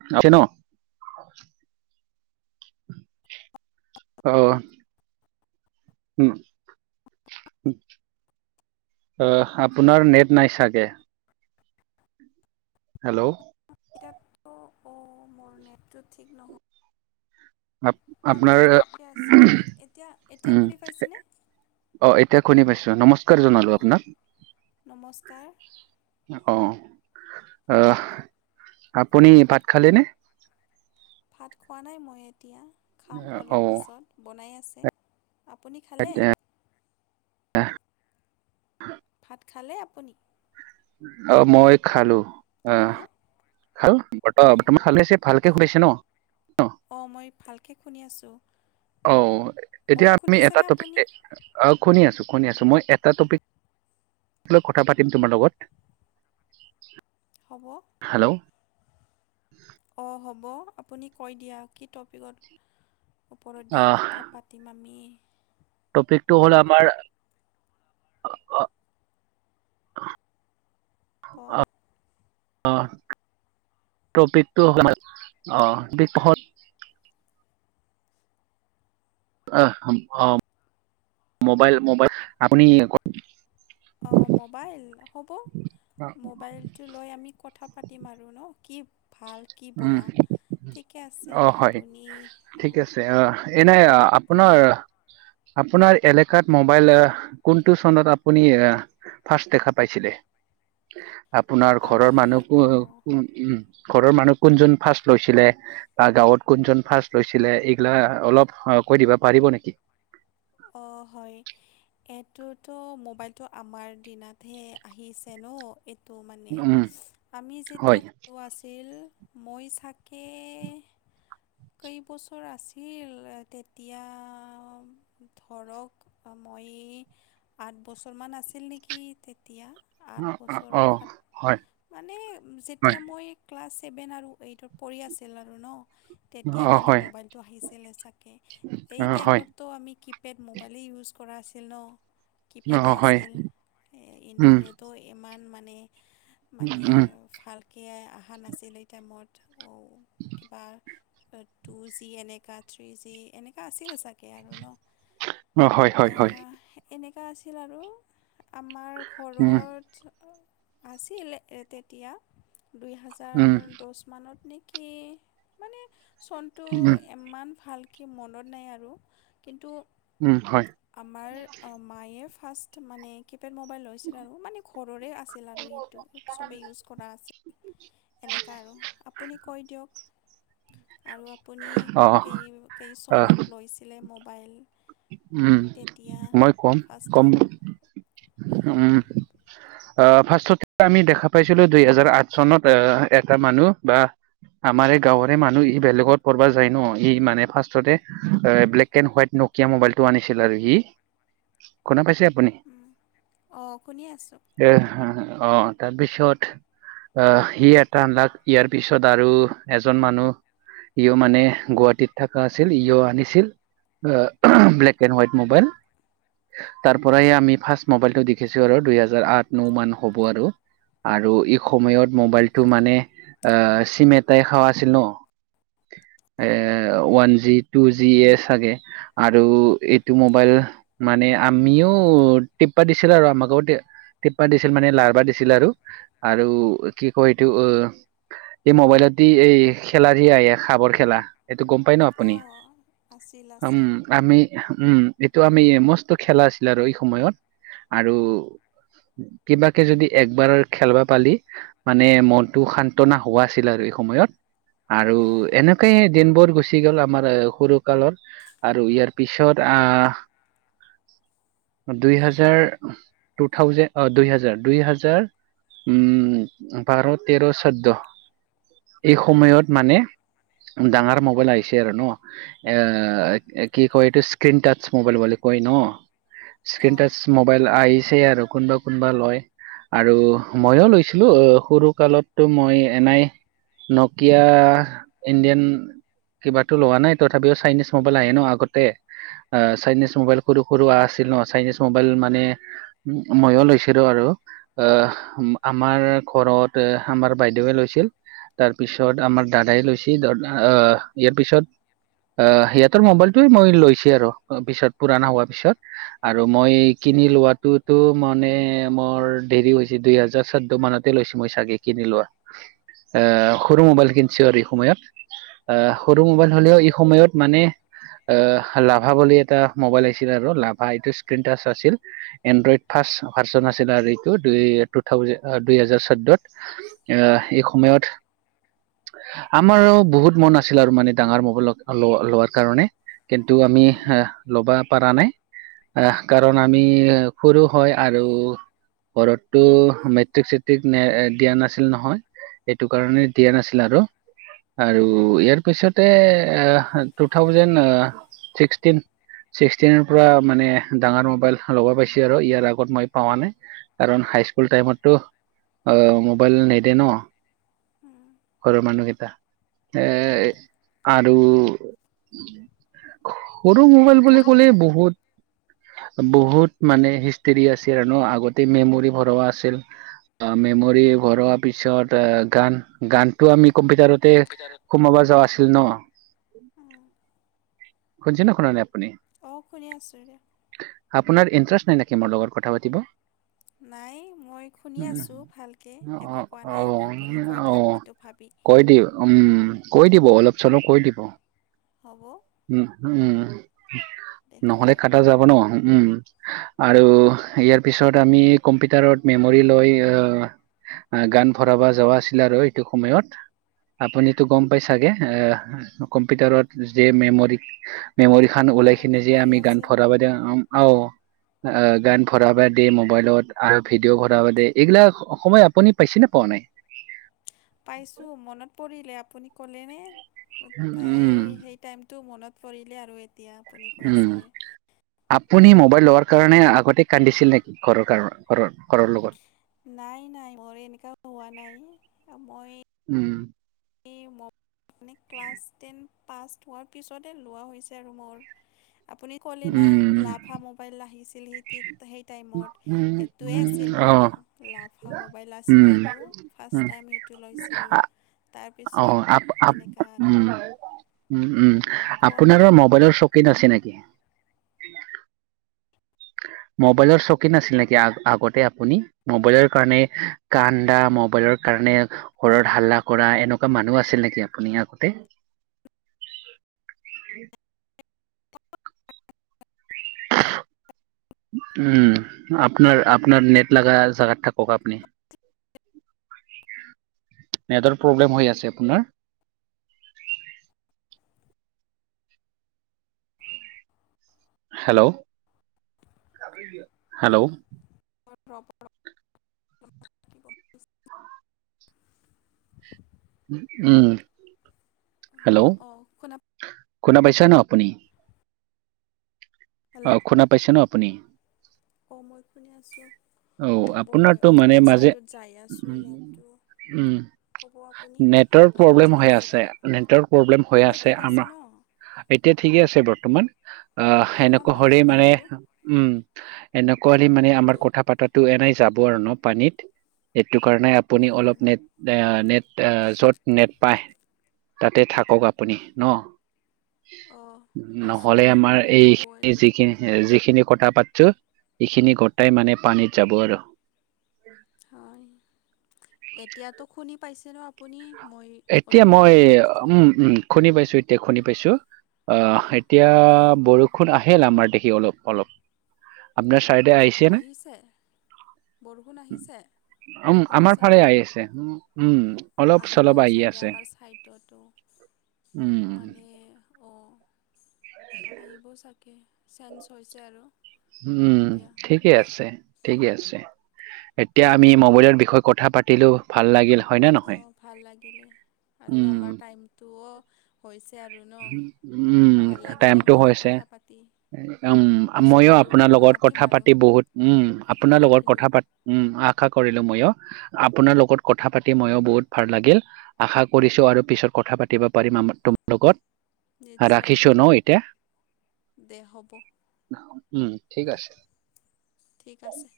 [unintelligible] অহ'। উম'। আহ', আপোনাৰ নেট নাই চাগে। হেল্ল'। [inaudible] অ, ' মোৰ নেটটো ঠিক নহয়। আপ মোৰ আগতে আপোনাৰ ঠিকে আছিল, এতিয়া এতিয়া উম শুনি পাইছেনে? অ', এতিয়া খুনি পাইছো, নমস্কাৰ অ জনালো আপোনাক। নমস্কাৰ। অহ'। আহ', আপুনি ভাত খালেনে? ভাত খোৱা নাই মই এতিয়া, খাম অ অলপ পিছত, বনাই আছ আপুনি খালে? এতিয়া ভাত খালে আপুনি? অ', মই খালো। আহ হেল্ল'। [unintelligible] অ', অঁ কি অঁ মই ভালকৈ শুনি আছোঁ মোক এতিয়া আমি এটা শুনিছেনে টপিক আপুনি এ আহ শুনি আছো। শুনি আছোঁ মই, এটা টপিক লৈ কথা পাতিম তোমাৰ লগত। হ'ব। হেল্ল' অ', হ'ব আপুনি কৈ দিয়া, কি টপিকত ওপৰেদি আহ কথা পাতিম আমি। টপিকটো হ'ল আমাৰ অ', অ' কোৱা। অহ'। টপিকটো [unintelligible] আহ', অ', মোবাইল মোবাইল আপুনি অ', মোবাইল হ'ব। মোবাইলটো লৈ আমি কথা পাতিম আৰু ন' কি ভাল কি উম বৰা, ঠিকে আছে, অ হয় আপুনি ঠিক অ'। আছে এনে আপোনাৰ আপোনাৰ এলেকাত মোবাইল কোনটো চনত আপুনি এ আ ফাৰ্ষ্ট দেখা পাইছিলে? আপোনাৰ ঘৰৰ আমি মানুহ অঁ কো-কু-উম', ঘৰৰ মানুহ কোনজন ফাৰ্ষ্ট লৈছিলে, বা গাঁৱত কোনজন ফাৰ্ষ্ট লৈছিলে, এইগিলা অলপ কৈ দিবা পাৰিবো নেকি? অ', হয়। এইটোতো মোবাইলটো আমাৰ দিনাতহে আহিছে ন'। এইটো মানে উম আমি হয় যেতিয়া সৰু আছিল। মই চাকে কেইবছৰ আছিল তেতিয়া ধৰক মই আঠ বছৰমান আছিল নেকি তেতিয়া অ আঠ অ, বছৰৰ অ, হয় সাত মানে হয় যেতিয়া মই ক্লাছ ছেভেন আৰু এইটত পঢ়ি আছিলে আৰু ন তেতিয়া অ মানে হয় মোবাইলটো আহিছিল চাকেএই অ হয় টাইমতটো আমি কি পিপেড মোবাইলেই ইউজ কৰা আছিল ন অ কিপেডে হয় আছিল উম ইণ্টাৰনেটো ইমান মানে উম মানে উম, ভালকে অহা নাছিল এই টাইমত কিবা টু জি এনেকা থ্ৰী জি এনেকুৱা আছিল চাগে আৰু ন অ হয় হয় হয় এনেকুৱা আছিল আৰু আমাৰ উম ঘৰত আছিল তেতিয়া দুই হেজাৰ উম দহ মানত নেক কি মানে চনটো উম, ইমান ভাল কে মনত নাই আৰু কিন্তু উম, হয় আমাৰ অ মায়ে ফাৰ্ষ্ট মানে কিনিলে পেড মোবাইল হৈছিল আৰু মানে ঘৰৰে আছিল আৰু সেইটো চবেই ইউজ কৰা আছিল এনেকা আৰু আপুনি কৈ দিয়ক আৰু আপুনি অ', কেই কেই আহ, চনত লৈছিলে মো উম মই কম ফাৰ্ষ্ট কম টাইম উম আহ ফাস্টত আমি দেখা পাইছিলো দুই হেজাৰ আঠ চনত আহ এটা মানুহ বা আমাৰে এই গাঁৱৰে মানুহ ই বেলেগত পঢ়িবা যায় ন ই মানে ফাস্টতে এ ব্লেক এড হোৱাইট ন নকীয়া মোবাইল টো আনিছিল আৰু সি শুনা পাইছে দে উম, অঁ শুনি আছোঁ এ আহ তাৰপিছত আহ সি এটা লাক ইয়াৰ পিছত আৰু এজন মানুহ ইউ মানে গুৱাহাটীত থকা আছিল ই আনিছিল আহ ব্লেক এণ্ড হোৱাইট মোবাইল তাৰ পৰাই আমি ফাৰ্ষ্ট মোবাইলটো দেখিছো আৰু দুইহেজাৰ আঠ ন মান হব আৰু আৰু ই সময়ত মোবাইলটো মানে আহ চিম এটাই খোৱা আছিল ন এ অঁ ওৱান জি টু জি এ চাগে আৰু এইটো মোবাইল মানে আমিও টিপিবা দিছিল আৰু আমাকো টিপিবা দিছিল মানে লাৰবা দিছিল আৰু আৰু কি কয় এইটো অ এই মোবাইলতে এই খেলা দি আহ সাপৰ খেলা গম পাই ন আপুনি অঁ আছিল উম আছিল আমি উম এইটো আমি মস্ত খেলা আছিল আৰু এই সময়ত আৰু কিবাকে যদি একবাৰ খেলবা পালি মানে মনটো সান্তনা হোৱা আছিল আৰু সময়ত আৰু হয় এনেকেই দিনবোৰ গুচি গ'ল আমাৰ সৰু কালৰ আৰু ইয়াৰ পিছত আহ দুই হাজাৰ টু থাউজেণ্ড অ দুই হাজাৰ দুই হাজাৰ উম বাৰ তেৰ ছৌধ্য এই সময়ত মানে ডাঙৰ মোবাইল আহিছে আৰু ন উম, এ কি কয় এইটো স্ক্ৰন টাচ মোবাইল বুলি কয় ন স্ক্ৰীন অঁ টাচ মোবাইল আহিছে আৰু কোনোবা কোনোবা লয় আৰু ময়ো লৈছিলো সৰু কালতো মই এনাই নকিয়া ইণ্ডিয়ান কিবাতো লোৱা নাই তথাপিও চাইনিজ ম উলাই আহে ন আগতে আহ চাইনিজ মোবাইল সৰু সৰু আছিল ন চাইনিজ মোবাইল মানে মইয়ো লৈছিলো আৰু আহ আমাৰ ঘৰত আমাৰ বাইদেৱে লৈছিল তাৰপিছত আমাৰ দাদাই লৈছে দাদ আহ ইয়াৰ পিছত আহ ইয়াত মবাইলতোৱে মই লৈছো আৰু পিছত পুৰণা হোৱা পিছত আৰু মই কিনি লোৱা টো মানে মোৰ দেৰি হৈছে দুই হাজাৰ চৈধ্য মানতে লৈছো মই চাগে কিনি লোৱা আহ সৰু মোবাইল কিনছো আৰু এই সময়ত, আহ সৰু মোবাইল হ'লেও এই সময়ত মানে আহ, লাভা বুলি এটা মোবাইল আহিছিল আৰু লাভা এইটো স্ক্ৰীনটাচ আছিল এনড্ৰইড ফাষ্ট ভাৰ্চন আছিল আৰু এইতো, দুই [unintelligible] হাজাৰ চৈধ্যত আ আমাৰ বহুত মন আছিল আৰু, মানে ডাঙৰ মোবাইল ল লৱাৰ কাৰণে, কিন্তু আমি ল'বা পাৰা নাই। আহ, কাৰণ আমি সৰু হয় আৰু ঘৰতটো মেট্ৰিক চেট্ৰিক নে-নে দিয়া নাছিল নহয়। এইটো কাৰণে দিয়া নাছিল আৰু, আৰু ইয়াৰ পিছতে আহ টু থাউজেণ্ড ছিক্সটিন ছিক্সটিনৰ পৰা মানে ডাঙাৰ মোবাইল লবা পাইছি আৰু, ইয়াৰ আগত মই পাৱা নাই কাৰণ হাইস্কুল টাইমতটো, আহ মোবাইল নেদে নহ? ঘৰৰ মানুহকেইটা, এ আৰু সৰু মোবাইল বুলি সৰু ক'লে বহুত বহুত মানে হিষ্ট্ৰীৰি আছিল, আৰু আগতে মেমৰি ভৰুৱা আছিল। অ', মেমৰি ভৰোৱা পিছত, গান-গানটো আমি কম্পিউটাৰত তে, মোৰ সোমাবা যাৱা আছিল নহ? শুনছে নে শুনা নাই আপুনি? অ', শুনি আছো দিয়া। আপোনাৰ ইণ্টাৰেষ্ট নাই নেকি, মোৰ লগত কথা পাতিব? [inaudible] নাই মই শুনি আছোঁ ভালকে, একো অ কোৱা নাই আৰু আপুনি কৈ অ অ থাক এইটো ভাবি। [unintelligible] উম কৈ দিব অলপ চলপ কৈ দিব। হ'ব। উম উম, দে নহ'লে কোৱা কাটা যাব নহ। উম, আৰু ইয়াৰ পিছত আমি কম্পিউটাৰত মেমৰি লৈ আহ আহ, গান ভৰাবা যাৱা আছিলে আৰু এইটো সময়ত। আপুনিতো গম পাই চাগে, আহ কম্পিউটাৰত যে, মেমৰি-মেমৰিখান ওলাই অঁ কিনে যে মেমৰি আমি গান আছিল ভৰাবা দেওঁ অ'। অ', গান ভৰাবা দি মোবাইলত, আৰু ভিডিঅ' ভৰাব দি এইগিলাক সময় আপুনি পাইছে নে পোৱা নাই? [inaudible] পাইছোঁ, মনত পৰিলে আপুনি ক'লেনে তাই উম সেই টাইমটো মনত পৰিলে আৰু এতিয়া, আপুনি কৈ উম আছে। আপুনি মোবাইল লোৱাৰ কাৰণে আগতে কান্দিছিল নেকি? ঘৰৰ কাৰ ঘৰৰ-ঘৰৰ লগত নাই, নাই মোৰ এনেকা হোৱা নাই। মই উম। আপুনি ক্লাছ টেন পাছ হোৱাৰ পিছতে লোৱা হৈছে আৰু মোৰ। আপুনি কলি না, উম লাভা মোবাইল আহিছ আছিল [unintelligible] সেই টাইমত, উম সেইটোৱে আছিল উম অ মোৰো লাফা মোবাইল আছিল উম আৰু। ফাৰ্ষ্ট উম টাইম সেইটো লৈছিলোঁ, আ- তা অ', আপ-আপ উম। উম, উম, কোৱা আপোনাৰ' মবাইলৰ চক [unintelligible] আছে নেকি? [inaudible] মোবাইলৰ চকীন নাছিল নেকি, আ-আগতে আপুনি? মোবাইলৰ কাৰণে কান্দা, মোবাইলৰ কাৰ [unintelligible] ঘৰত হাল্লা কৰা, এনেকুৱা মানুহ আছিল নেকি আপুনি আগতে? [inaudible] [unintelligible] [unintelligible] উম, আপোনাৰ আপোনাৰ নেট লাগা জাগাত থাকক আপুনি। [inaudible] নেটৱৰ্ক প্ৰব্লেম হৈ আছে আপোনাৰ হেল্ল' হেল্ল' [unintelligible] উম। হেল্ল' অ' শুনা শুনা পাইছা ন আপুনি। হেল্ল' অ' শুনা পাইছে ন আপুনি। অঁ মই শুনি আছোঁ, অ হ'ব মই আপোনাৰতো মানে অলপমান মাজে ছাইডত যাই আছোঁ নেটটো। উম, ক'ব আপুনি নেটৰ এইবাৰ প্ৰব্লেম ঠিক হৈ আছে, দিয়া নেটৰ প্ৰব্লেম হৈ এতিয়া আছে ঠিক আমাৰ। ন অঁ এতিয়া ঠিকে আছে বৰ্ত বৰ্তমান, অ' অলপমান এনেকুৱা হ'লে বাহিৰত মানে আহিলোঁ উম, এনেকুৱা হ'লে মানে আমাৰ দে কথা পাতা। এনেই যাব আৰু ন পানীত। সেইটো কাৰণে আপুনি অলপ নেট নেট য'ত নেট পায়। তাতে থাকক আপুনি ন। অঁ আছোঁ নহ'লে দিয়া আমাৰ ক'ব এইখিনি এতিয়া যিখিনি যিখিনি। কথা পাতছো এইখিনি গোটাই মানে পানীত যাব আৰু। হয়, এতিয়াতো শুনি পাইছে নো আপুনি। মই এতিয়া, অলপমান মই নেট উম, উম, শুনি পাইছো। এতিয়া শুনি পাইছো। অ' অঁ এতিয়া ভালে বৰষুণ আহিল আমাৰ দেখি অলপ অলপ আপোনাৰ। চাইডে আহিছে নে। বৰষুণ আহিছে উম, আপোনাৰ আমাৰ ফালেই ছাইডত আহি আছে উম, উম, অলপ চলপ। বোৱ আহি চাগৈ আছে আমাৰ ছাইডতোটো উম। মানে। আহিবও চাগে চেঞ্চ হৈছে আৰু। উম, এতিয়া ঠিক। ঠিকে আছে, ঠিকে আছে, এতিয়া আমি মবাইলৰ বিষয়ে কথা পাতিলো ভাল লাগিল। হয় নে নহয়? অ' ভাল লাগিলে আৰু উম, আমাৰ টাইমটোও হৈছে। দে আৰু ন উম, ভাল লাগিলে টাইমটো মোৰো হৈছে। কথা পাতি। উম, পিছত ময়ো আৰু আপোনাৰ লগত পাতিম কথা আৰু পাতি বহুত উম, আশা আপোনাৰ লগত ৰাখিলোঁ কথা পাতি উম। আশা কৰিলোঁ ময়ো। আপোনাৰ লগত কথা পাতি ময়ো বহুত ভাল লাগিল। আশা কৰিছো আৰু পিছত কথা পাতিব পাৰিম আমাৰ টো লগত নিশ্চয় ৰাখিছো ন এতিয়া। দে হ'ব। উম, ঠিক আছে। ঠিক আছে।